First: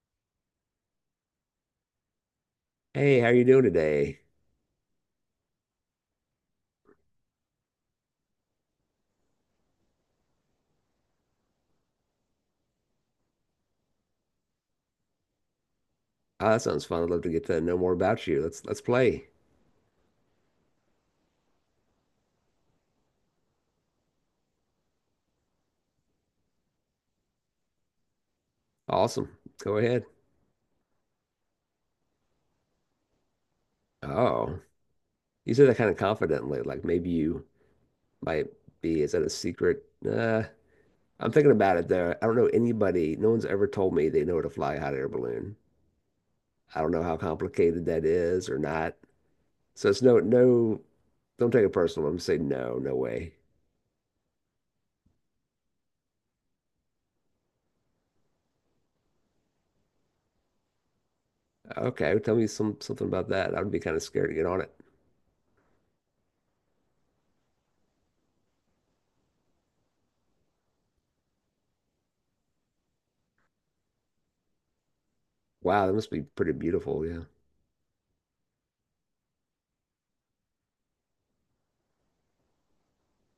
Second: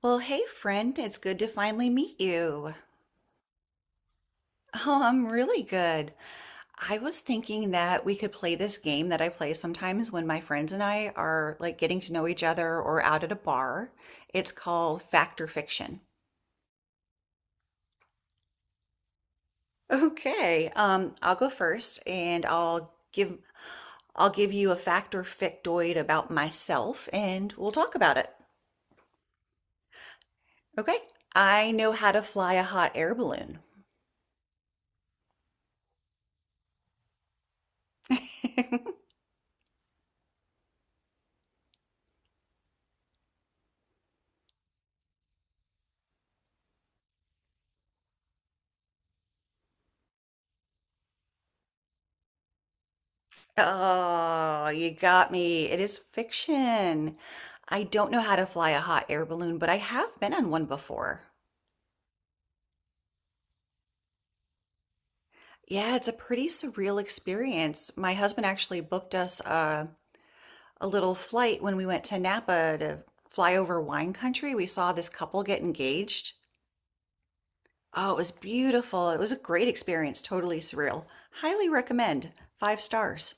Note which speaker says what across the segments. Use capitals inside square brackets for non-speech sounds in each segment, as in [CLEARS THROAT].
Speaker 1: Well, hey, friend, it's good to finally meet you.
Speaker 2: Hey, how you doing today?
Speaker 1: Oh, I'm really good. I was thinking that we could play this game that I play sometimes when my friends and I are like getting to know each other or out at a bar. It's called Fact or Fiction. [LAUGHS]
Speaker 2: Oh, that sounds fun. I'd love to get to know more about you. Let's play.
Speaker 1: Okay. I'll go first and I'll give you a fact or factoid about myself and we'll talk about it.
Speaker 2: Awesome. Go ahead.
Speaker 1: Okay. I know how to fly a hot air balloon.
Speaker 2: Oh, you said that kind of confidently, like maybe you might
Speaker 1: [LAUGHS]
Speaker 2: be. Is that a secret? I'm thinking about it though. I don't know anybody. No one's ever told me they know how to fly a hot air balloon. I don't know how complicated that is or not. So it's no, no. Don't take it personal. I'm just saying no, no way.
Speaker 1: Oh, you got me. It is fiction. I don't know how to fly a hot air balloon, but I have been on one before.
Speaker 2: Okay, tell me something about that. I would be kind of scared to get on it.
Speaker 1: Yeah, it's a pretty surreal experience. My husband actually booked us a little flight when we went to Napa to fly over wine country. We saw this couple get
Speaker 2: Wow, that must be
Speaker 1: engaged.
Speaker 2: pretty beautiful. Yeah.
Speaker 1: Oh, it was beautiful. It was a great experience, totally surreal. Highly recommend. Five stars.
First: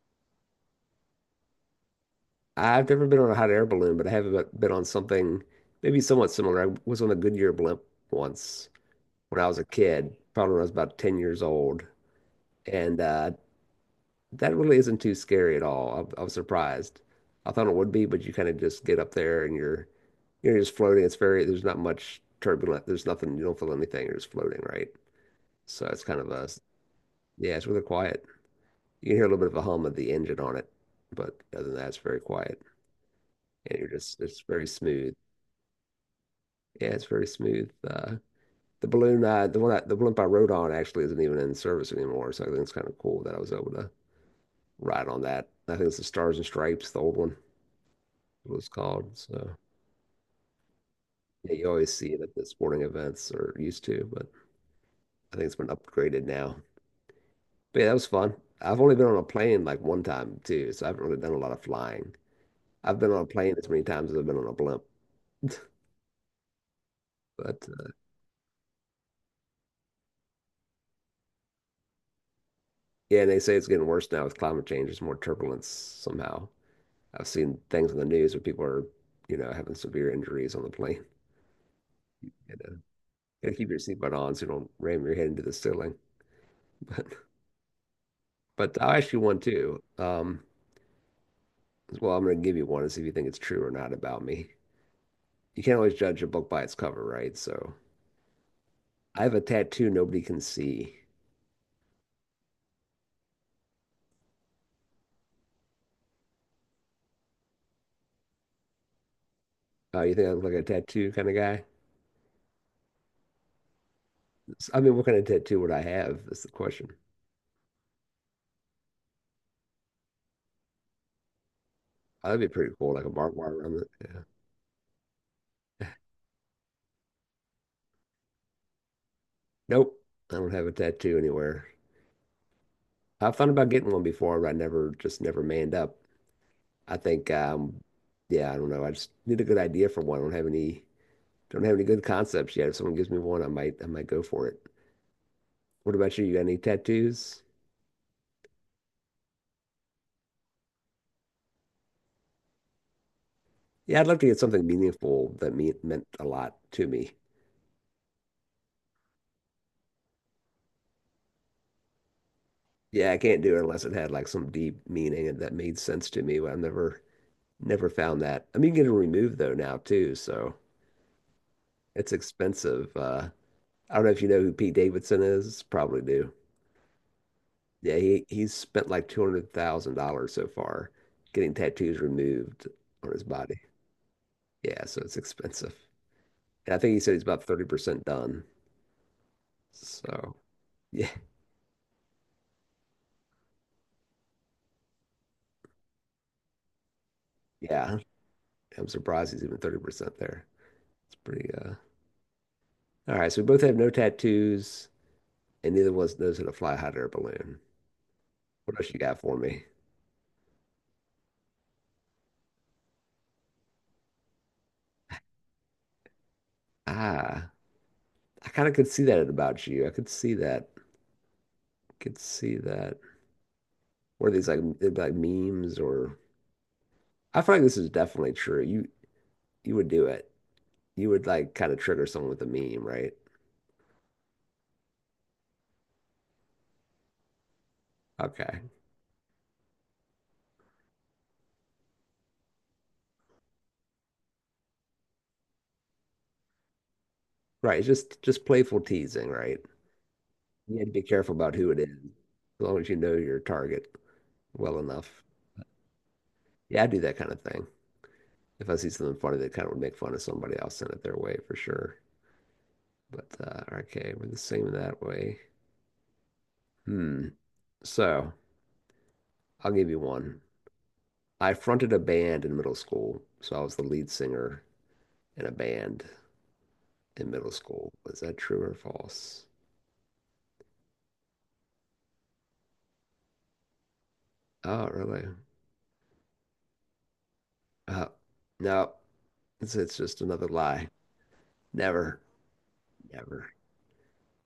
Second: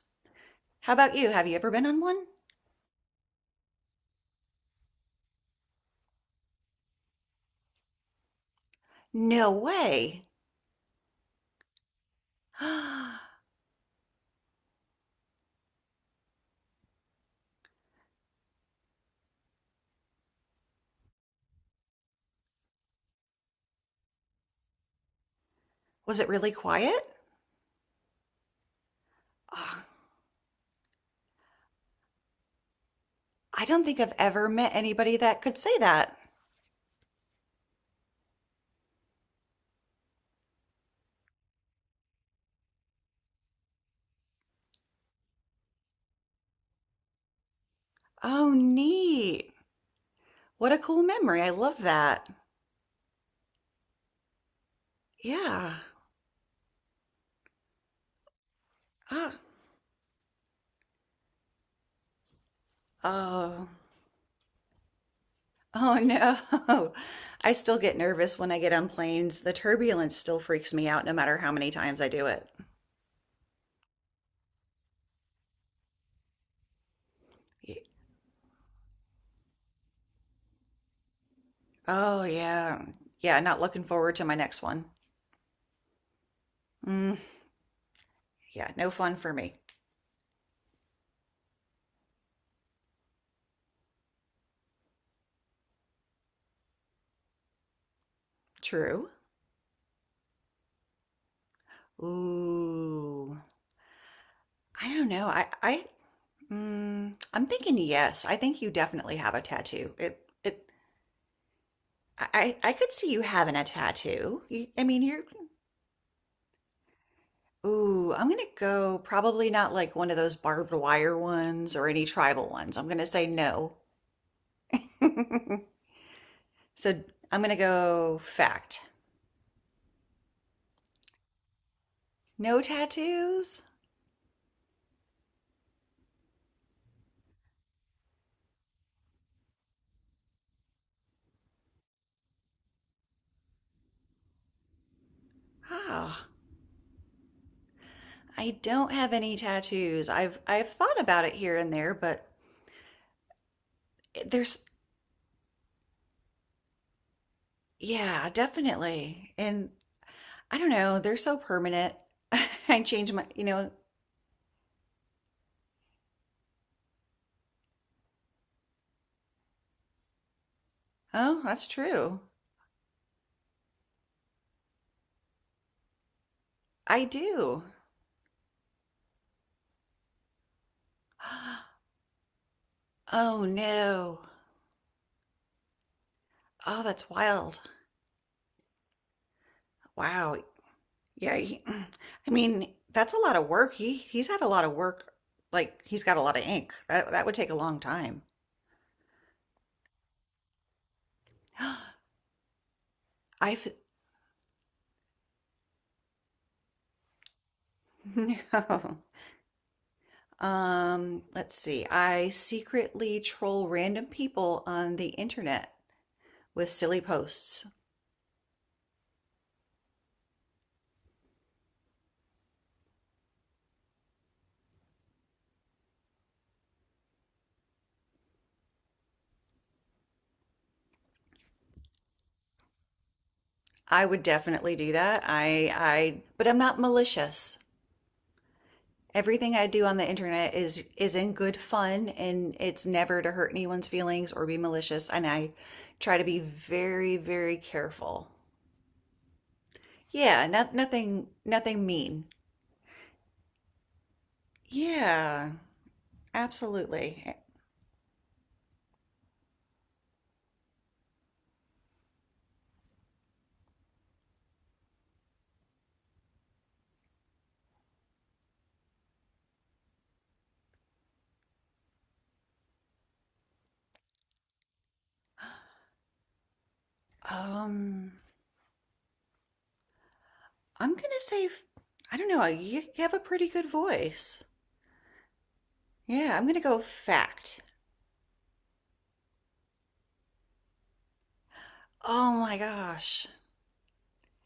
Speaker 1: How about you? Have you ever been on one?
Speaker 2: I've never been on a hot air balloon, but I have been on something maybe somewhat similar. I was on a Goodyear blimp once when I
Speaker 1: No
Speaker 2: was a kid,
Speaker 1: way.
Speaker 2: probably when I was about 10 years old. And
Speaker 1: [GASPS]
Speaker 2: uh, that really isn't too scary at all. I was surprised. I thought it would be, but you kind of just get up there and you're just floating. There's not much turbulent. There's nothing, you don't feel anything. You're just floating, right? So it's
Speaker 1: Was
Speaker 2: kind
Speaker 1: it
Speaker 2: of a,
Speaker 1: really quiet?
Speaker 2: Yeah, it's really quiet. You can hear a little bit of a
Speaker 1: Ah,
Speaker 2: hum of the engine on it, but other than that, it's very quiet
Speaker 1: I
Speaker 2: and
Speaker 1: don't think I've
Speaker 2: it's
Speaker 1: ever
Speaker 2: very
Speaker 1: met
Speaker 2: smooth.
Speaker 1: anybody that could say that.
Speaker 2: Yeah, it's very smooth. The balloon, the one I, the blimp I rode on actually isn't even in service anymore, so I think it's kind of cool that I was able to ride on that. I think it's the Stars and Stripes, the old one, it
Speaker 1: Oh,
Speaker 2: was called. So
Speaker 1: neat. What a cool memory. I
Speaker 2: yeah, you
Speaker 1: love
Speaker 2: always see it
Speaker 1: that.
Speaker 2: at the sporting events or used to, but I think it's been
Speaker 1: Yeah.
Speaker 2: upgraded now. But yeah, that was fun. I've only been on a
Speaker 1: Ah.
Speaker 2: plane like one time too, so I haven't really done a lot of flying. I've been on a plane as
Speaker 1: Oh.
Speaker 2: many times as I've been on a blimp. [LAUGHS]
Speaker 1: Oh no. [LAUGHS] I
Speaker 2: But
Speaker 1: still get nervous when I get on planes. The turbulence still freaks me out no matter how many times I do it.
Speaker 2: yeah, and they say it's getting worse now with climate change. There's more turbulence somehow. I've seen
Speaker 1: Y-
Speaker 2: things on the news where people are having severe injuries on the plane.
Speaker 1: Oh
Speaker 2: You know, you
Speaker 1: yeah. Yeah,
Speaker 2: gotta
Speaker 1: not
Speaker 2: keep your
Speaker 1: looking forward
Speaker 2: seatbelt
Speaker 1: to
Speaker 2: on
Speaker 1: my
Speaker 2: so you
Speaker 1: next
Speaker 2: don't
Speaker 1: one.
Speaker 2: ram your head into the ceiling. [LAUGHS]
Speaker 1: Mm, yeah,
Speaker 2: But
Speaker 1: no
Speaker 2: I'll ask
Speaker 1: fun
Speaker 2: you
Speaker 1: for
Speaker 2: one
Speaker 1: me.
Speaker 2: too. Well, I'm gonna give you one and see if you think it's true or not about me. You can't always judge a book by its cover, right? So
Speaker 1: True.
Speaker 2: I have a tattoo nobody can see.
Speaker 1: Ooh. I don't know. I Mm, I'm thinking yes. I think you definitely have a tattoo.
Speaker 2: You think
Speaker 1: It
Speaker 2: I look like a
Speaker 1: it
Speaker 2: tattoo kind of guy?
Speaker 1: I could see you having a tattoo. You,
Speaker 2: I
Speaker 1: I
Speaker 2: mean,
Speaker 1: mean,
Speaker 2: what kind of
Speaker 1: you're
Speaker 2: tattoo would I have? That's the question.
Speaker 1: ooh, I'm gonna go probably not like one of those barbed wire ones or any
Speaker 2: Oh, that'd
Speaker 1: tribal
Speaker 2: be pretty
Speaker 1: ones. I'm
Speaker 2: cool, like
Speaker 1: gonna
Speaker 2: a
Speaker 1: say
Speaker 2: barbed wire
Speaker 1: no.
Speaker 2: around it. Yeah.
Speaker 1: [LAUGHS] So I'm gonna go fact.
Speaker 2: Nope, I don't have a tattoo anywhere.
Speaker 1: No
Speaker 2: I've thought
Speaker 1: tattoos?
Speaker 2: about getting one before, but I never just never manned up. I think yeah, I don't know. I just need a good idea for one. I don't have any good concepts yet. If someone gives me one, I might go for it. What about you?
Speaker 1: Ah,
Speaker 2: You got any tattoos?
Speaker 1: I don't have any tattoos. I've thought about it here and there, but
Speaker 2: Yeah, I'd love
Speaker 1: eh,
Speaker 2: to get
Speaker 1: there's
Speaker 2: something meaningful that meant a lot to me.
Speaker 1: yeah, definitely. And I don't know, they're so permanent. [LAUGHS] I
Speaker 2: Yeah,
Speaker 1: change
Speaker 2: I
Speaker 1: my
Speaker 2: can't do it unless it had like some deep meaning and that made sense to me, but I've never found that. I mean, you can get it removed though now too, so
Speaker 1: oh, that's
Speaker 2: it's
Speaker 1: true.
Speaker 2: expensive. I don't know if you know who Pete Davidson is. Probably do.
Speaker 1: I do.
Speaker 2: Yeah, he's spent like $200,000 so far getting
Speaker 1: [GASPS]
Speaker 2: tattoos removed on his
Speaker 1: Oh,
Speaker 2: body.
Speaker 1: no.
Speaker 2: Yeah, so it's expensive. And I
Speaker 1: Oh,
Speaker 2: think he
Speaker 1: that's
Speaker 2: said he's about
Speaker 1: wild.
Speaker 2: 30% done. So,
Speaker 1: Wow.
Speaker 2: yeah.
Speaker 1: Yeah, he, [CLEARS THROAT] I mean, that's a lot of work. He he's had a lot of work. Like, he's got a lot of ink. That that would take a long
Speaker 2: Yeah.
Speaker 1: time.
Speaker 2: I'm surprised he's even 30% there. It's pretty
Speaker 1: [GASPS]
Speaker 2: All right, so we both
Speaker 1: I've
Speaker 2: have no tattoos and neither of us knows how to fly a hot air balloon.
Speaker 1: [LAUGHS] no.
Speaker 2: What else you got for me?
Speaker 1: Let's see. I secretly troll random people on the internet with silly
Speaker 2: Ah,
Speaker 1: posts.
Speaker 2: I kind of could see that about you. I could see that. Could see that. What are these like, they'd be like memes, or I feel like this is definitely true. You would do it. You would like kind of trigger someone with a meme, right?
Speaker 1: I would definitely do that. I but I'm not malicious.
Speaker 2: Okay.
Speaker 1: Everything I do on the internet is in good fun and it's never to hurt anyone's feelings or be malicious and I try to be very
Speaker 2: Right. It's just
Speaker 1: careful.
Speaker 2: just playful teasing, right?
Speaker 1: Yeah, not
Speaker 2: You had to be
Speaker 1: nothing
Speaker 2: careful about who it
Speaker 1: nothing
Speaker 2: is,
Speaker 1: mean.
Speaker 2: as long as you know your target well enough.
Speaker 1: Yeah,
Speaker 2: Yeah, I do that kind
Speaker 1: absolutely.
Speaker 2: of thing. If I see something funny that kind of would make fun of somebody, I'll send it their way for sure. But okay, we're the same that way. Hmm. So I'll give you one. I fronted a band in middle school, so I was the lead singer in a band in middle school.
Speaker 1: Um
Speaker 2: Was that true or false?
Speaker 1: I'm going to say I don't know, you have a pretty good voice.
Speaker 2: Oh, really?
Speaker 1: Yeah, I'm going to go fact.
Speaker 2: Uh, no, it's just another lie. Never,
Speaker 1: Oh my gosh.
Speaker 2: never.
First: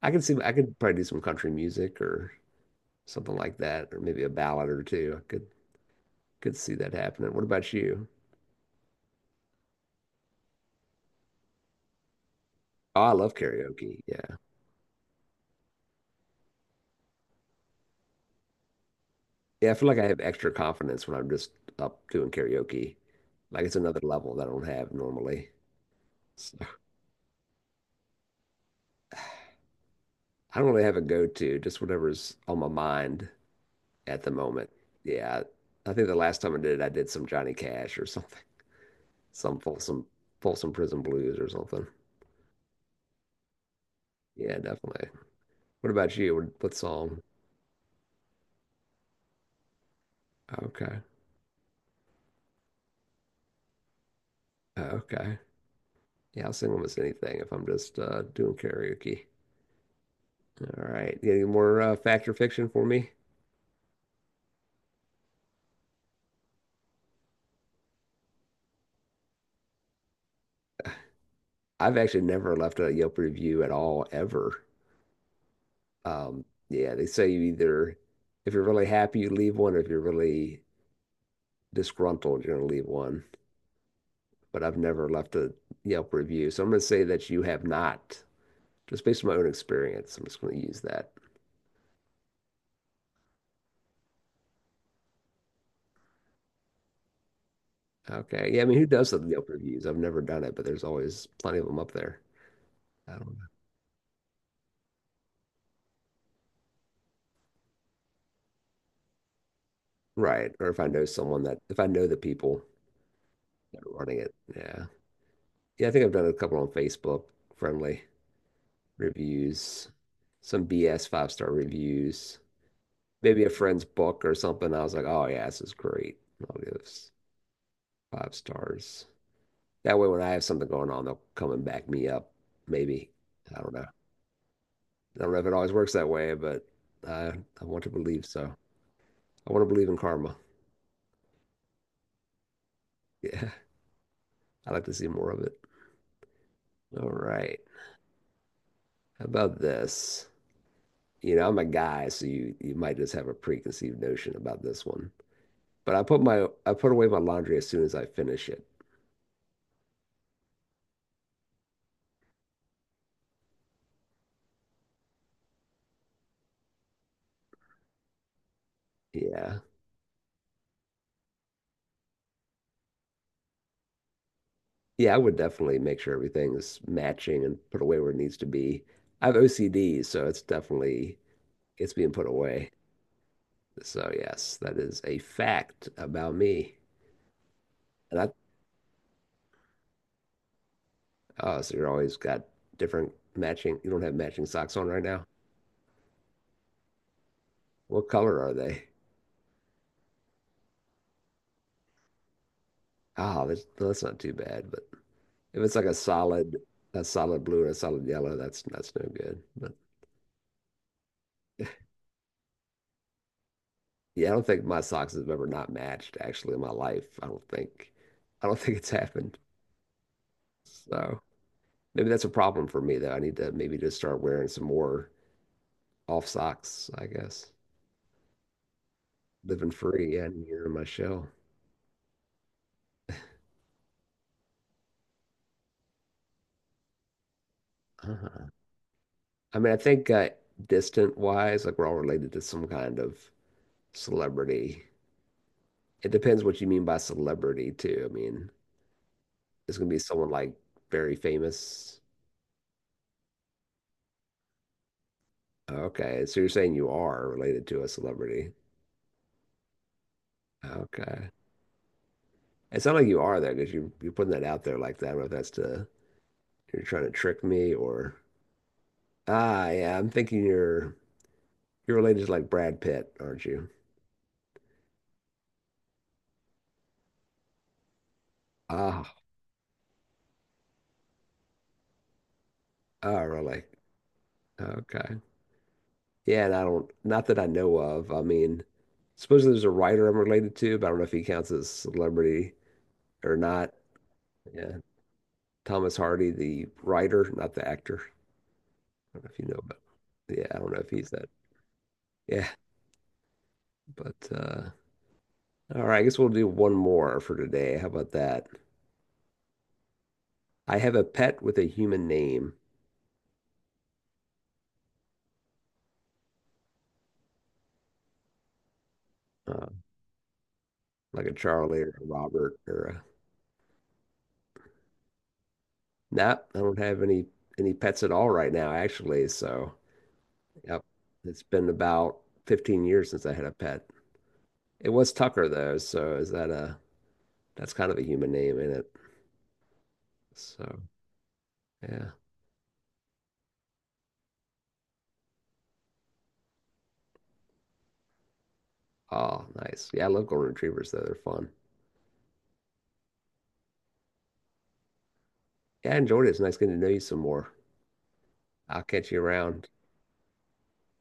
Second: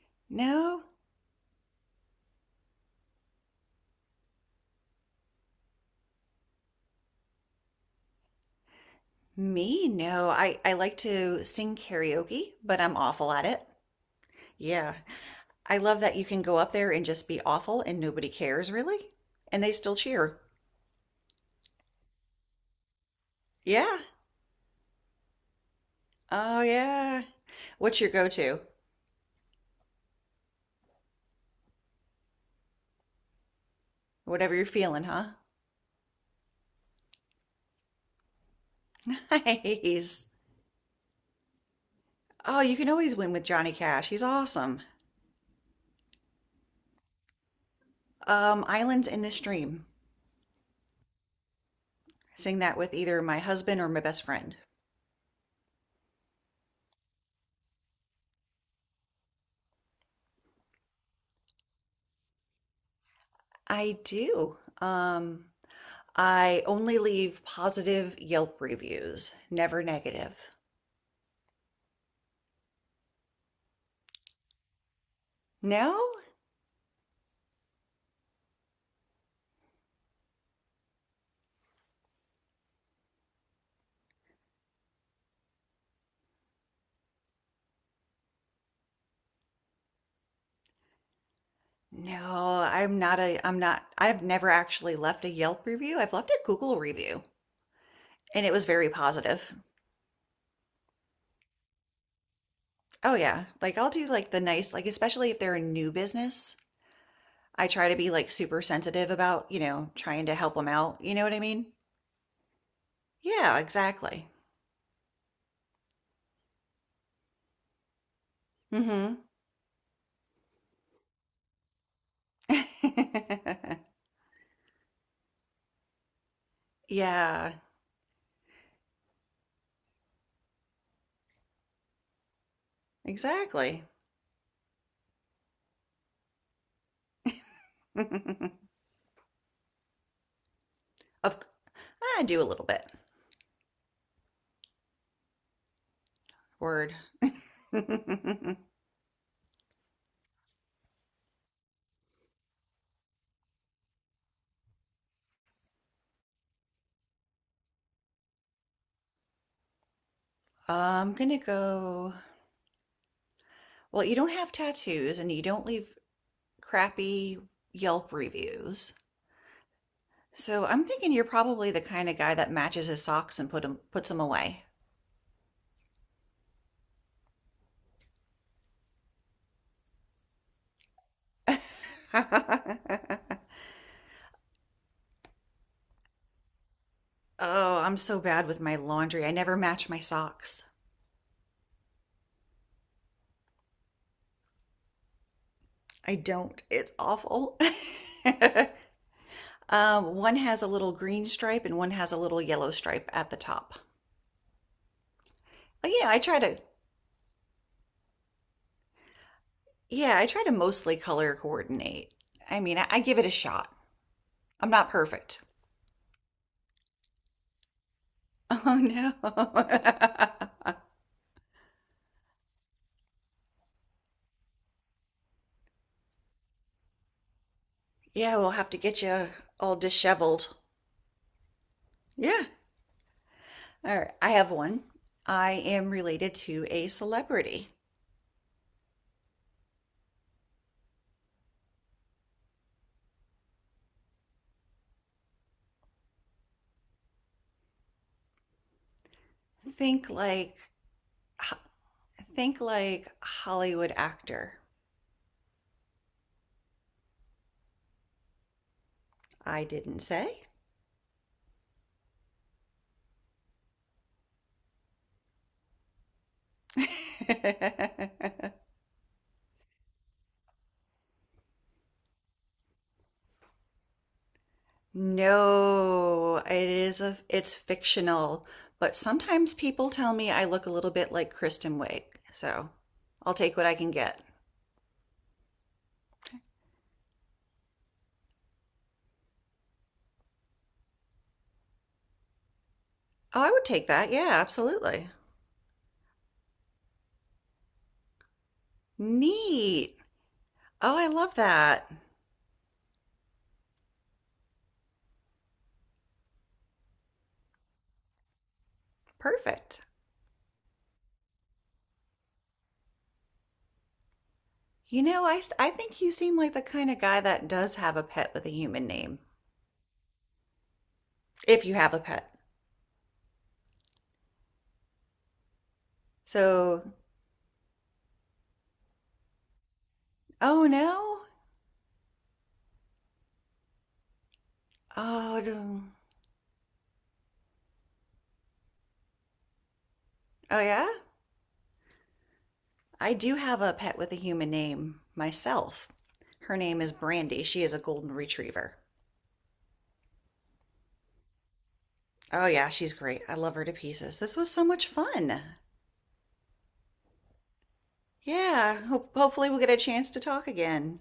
Speaker 2: I could
Speaker 1: No,
Speaker 2: probably do some country music or something like that, or maybe a ballad or two. I could see that happening. What about you?
Speaker 1: Me? No. I like to sing karaoke, but I'm
Speaker 2: Oh, I
Speaker 1: awful
Speaker 2: love
Speaker 1: at it.
Speaker 2: karaoke. Yeah.
Speaker 1: Yeah. I love that you can go up there and just be awful and nobody cares really, and
Speaker 2: Yeah,
Speaker 1: they
Speaker 2: I feel
Speaker 1: still
Speaker 2: like I have
Speaker 1: cheer.
Speaker 2: extra confidence when I'm just up doing karaoke. Like it's
Speaker 1: Yeah.
Speaker 2: another level that I don't have normally. So
Speaker 1: Oh yeah. What's your go-to?
Speaker 2: I don't really have a go-to, just whatever's on my mind at the
Speaker 1: Whatever you're
Speaker 2: moment.
Speaker 1: feeling, huh? [LAUGHS]
Speaker 2: Yeah. I think the last time I did it, I did some Johnny Cash or something. Some Folsom
Speaker 1: Nice.
Speaker 2: Folsom Prison Blues or something.
Speaker 1: Oh, you can always win with Johnny Cash. He's
Speaker 2: Yeah,
Speaker 1: awesome.
Speaker 2: definitely. What about you? What song?
Speaker 1: Islands in the Stream.
Speaker 2: Okay.
Speaker 1: Sing that with either my husband or my best friend.
Speaker 2: Okay. Yeah, I'll sing almost anything if I'm just doing karaoke. All right. You got any more fact or fiction for me?
Speaker 1: I do. I only leave positive Yelp reviews, never negative.
Speaker 2: I've actually never left a Yelp review at all, ever.
Speaker 1: No?
Speaker 2: Yeah, they say you either, if you're really happy, you leave one, or if you're really disgruntled, you're going to leave one. But I've never left a Yelp review. So I'm going to say that you have not, just based on my own experience. I'm just going to use that.
Speaker 1: No, I'm not, I've never actually left a Yelp review. I've left a Google review and
Speaker 2: Okay.
Speaker 1: it
Speaker 2: Yeah, I
Speaker 1: was
Speaker 2: mean, who
Speaker 1: very
Speaker 2: does the Yelp
Speaker 1: positive.
Speaker 2: reviews? I've never done it, but there's always plenty of them up there. I
Speaker 1: Oh
Speaker 2: don't
Speaker 1: yeah.
Speaker 2: know.
Speaker 1: Like I'll do like the nice like especially if they're a new business, I try to be like super sensitive about, you know, trying to help
Speaker 2: Right. Or
Speaker 1: them
Speaker 2: if I
Speaker 1: out.
Speaker 2: know
Speaker 1: You know what I
Speaker 2: someone that,
Speaker 1: mean?
Speaker 2: if I know the people
Speaker 1: Yeah,
Speaker 2: that are running
Speaker 1: exactly.
Speaker 2: it. Yeah. Yeah, I think I've done a couple on Facebook, friendly
Speaker 1: Mhm.
Speaker 2: reviews, some BS five star reviews, maybe a friend's
Speaker 1: [LAUGHS]
Speaker 2: book or something. I was like, oh, yeah, this is great. I'll give this
Speaker 1: Yeah,
Speaker 2: five stars. That way, when I have something going on, they'll come and back me up, maybe. I don't
Speaker 1: exactly.
Speaker 2: know. I don't know if it always works that way, but I, I want to believe so.
Speaker 1: [LAUGHS]
Speaker 2: I want to believe in karma.
Speaker 1: Of I do a little bit.
Speaker 2: Yeah, [LAUGHS] I'd like to see more of it.
Speaker 1: Word.
Speaker 2: All right.
Speaker 1: [LAUGHS] I'm
Speaker 2: How about this? I'm a guy, so you might just have a preconceived notion about this one. But I put away my laundry as soon as I finish it.
Speaker 1: gonna go. Well, you don't have tattoos and you don't live crappy Yelp reviews.
Speaker 2: Yeah.
Speaker 1: So I'm thinking you're probably the kind of guy that matches his socks and puts them away.
Speaker 2: Yeah, I would definitely make sure everything is matching and put away where it needs to be. I have OCD, so it's definitely it's being put away.
Speaker 1: [LAUGHS]
Speaker 2: So yes, that is a fact about me.
Speaker 1: Oh, I'm so
Speaker 2: And I
Speaker 1: bad with my laundry. I never match my socks.
Speaker 2: oh, so you're always got different matching. You don't have matching socks on right now.
Speaker 1: I don't. It's awful.
Speaker 2: What color are they?
Speaker 1: [LAUGHS] One has a little green stripe and one has a little yellow stripe at the
Speaker 2: Oh, that's
Speaker 1: top.
Speaker 2: well, that's not too bad. But if it's like
Speaker 1: But
Speaker 2: a
Speaker 1: yeah, I try
Speaker 2: solid,
Speaker 1: to
Speaker 2: a solid blue or a solid yellow, that's no good. But
Speaker 1: yeah, I try to mostly color coordinate. I mean, I give it a shot.
Speaker 2: yeah, I don't think
Speaker 1: I'm
Speaker 2: my
Speaker 1: not
Speaker 2: socks have
Speaker 1: perfect.
Speaker 2: ever not matched actually in my life. I don't [LAUGHS] think
Speaker 1: Oh
Speaker 2: it's
Speaker 1: no.
Speaker 2: happened.
Speaker 1: [LAUGHS]
Speaker 2: So maybe that's a problem for me though. I need to maybe just start wearing some more off socks, I guess.
Speaker 1: Yeah, we'll have to get you
Speaker 2: Living
Speaker 1: all
Speaker 2: free, yeah, and
Speaker 1: disheveled.
Speaker 2: you in my shell.
Speaker 1: Yeah. All right. I have one. I am related to a celebrity.
Speaker 2: Uh-huh. I mean, I think distant wise, like we're all related to some kind of celebrity. It depends what you mean by celebrity too. I mean. It's gonna be
Speaker 1: Think
Speaker 2: someone like
Speaker 1: like,
Speaker 2: very famous.
Speaker 1: think like Hollywood actor.
Speaker 2: Okay, so you're saying you are related to a celebrity.
Speaker 1: I didn't say.
Speaker 2: Okay. It sounds like you are there because you're putting that out there like that. I don't know if that's to, you're trying to trick me, or
Speaker 1: [LAUGHS]
Speaker 2: yeah, I'm thinking you're related to like Brad Pitt, aren't you?
Speaker 1: No, it is it's fictional, but
Speaker 2: Ah,
Speaker 1: sometimes people tell me I look a little bit like Kristen Wiig. So,
Speaker 2: oh
Speaker 1: I'll take
Speaker 2: really?
Speaker 1: what I can get.
Speaker 2: Okay. Yeah, and I don't, not that I know of. I mean, supposedly there's a writer I'm related to, but I don't know if he counts as celebrity or
Speaker 1: Oh, I would
Speaker 2: not.
Speaker 1: take that. Yeah,
Speaker 2: Yeah.
Speaker 1: absolutely.
Speaker 2: Thomas Hardy, the writer, not the actor. Don't know if you know about.
Speaker 1: Neat.
Speaker 2: Yeah, I don't know if
Speaker 1: Oh, I
Speaker 2: he's that.
Speaker 1: love that.
Speaker 2: Yeah, but all right. I guess we'll do one more for today. How about that?
Speaker 1: Perfect.
Speaker 2: I have a pet with a human name,
Speaker 1: You know, I think you seem like the kind of guy that does have a pet with a human name,
Speaker 2: uh, like a
Speaker 1: if you
Speaker 2: Charlie
Speaker 1: have
Speaker 2: or
Speaker 1: a
Speaker 2: a
Speaker 1: pet.
Speaker 2: Robert or a. Nah, I don't
Speaker 1: So,
Speaker 2: have any pets at all right now, actually. So,
Speaker 1: oh
Speaker 2: yep,
Speaker 1: no?
Speaker 2: it's been about 15 years since I had a pet. It was Tucker though,
Speaker 1: Oh,
Speaker 2: so is that a that's kind of a human name in it.
Speaker 1: oh
Speaker 2: So,
Speaker 1: yeah?
Speaker 2: yeah.
Speaker 1: I do have a pet with a human name myself. Her name is Brandy. She is a golden retriever.
Speaker 2: Oh, nice. Yeah, I love golden retrievers though. They're fun.
Speaker 1: Oh yeah, she's great. I love her to pieces. This was so much fun.
Speaker 2: Yeah, I enjoyed it. It's nice getting to know you some more. I'll
Speaker 1: Yeah,
Speaker 2: catch you
Speaker 1: hopefully we'll
Speaker 2: around.
Speaker 1: get a chance to talk again.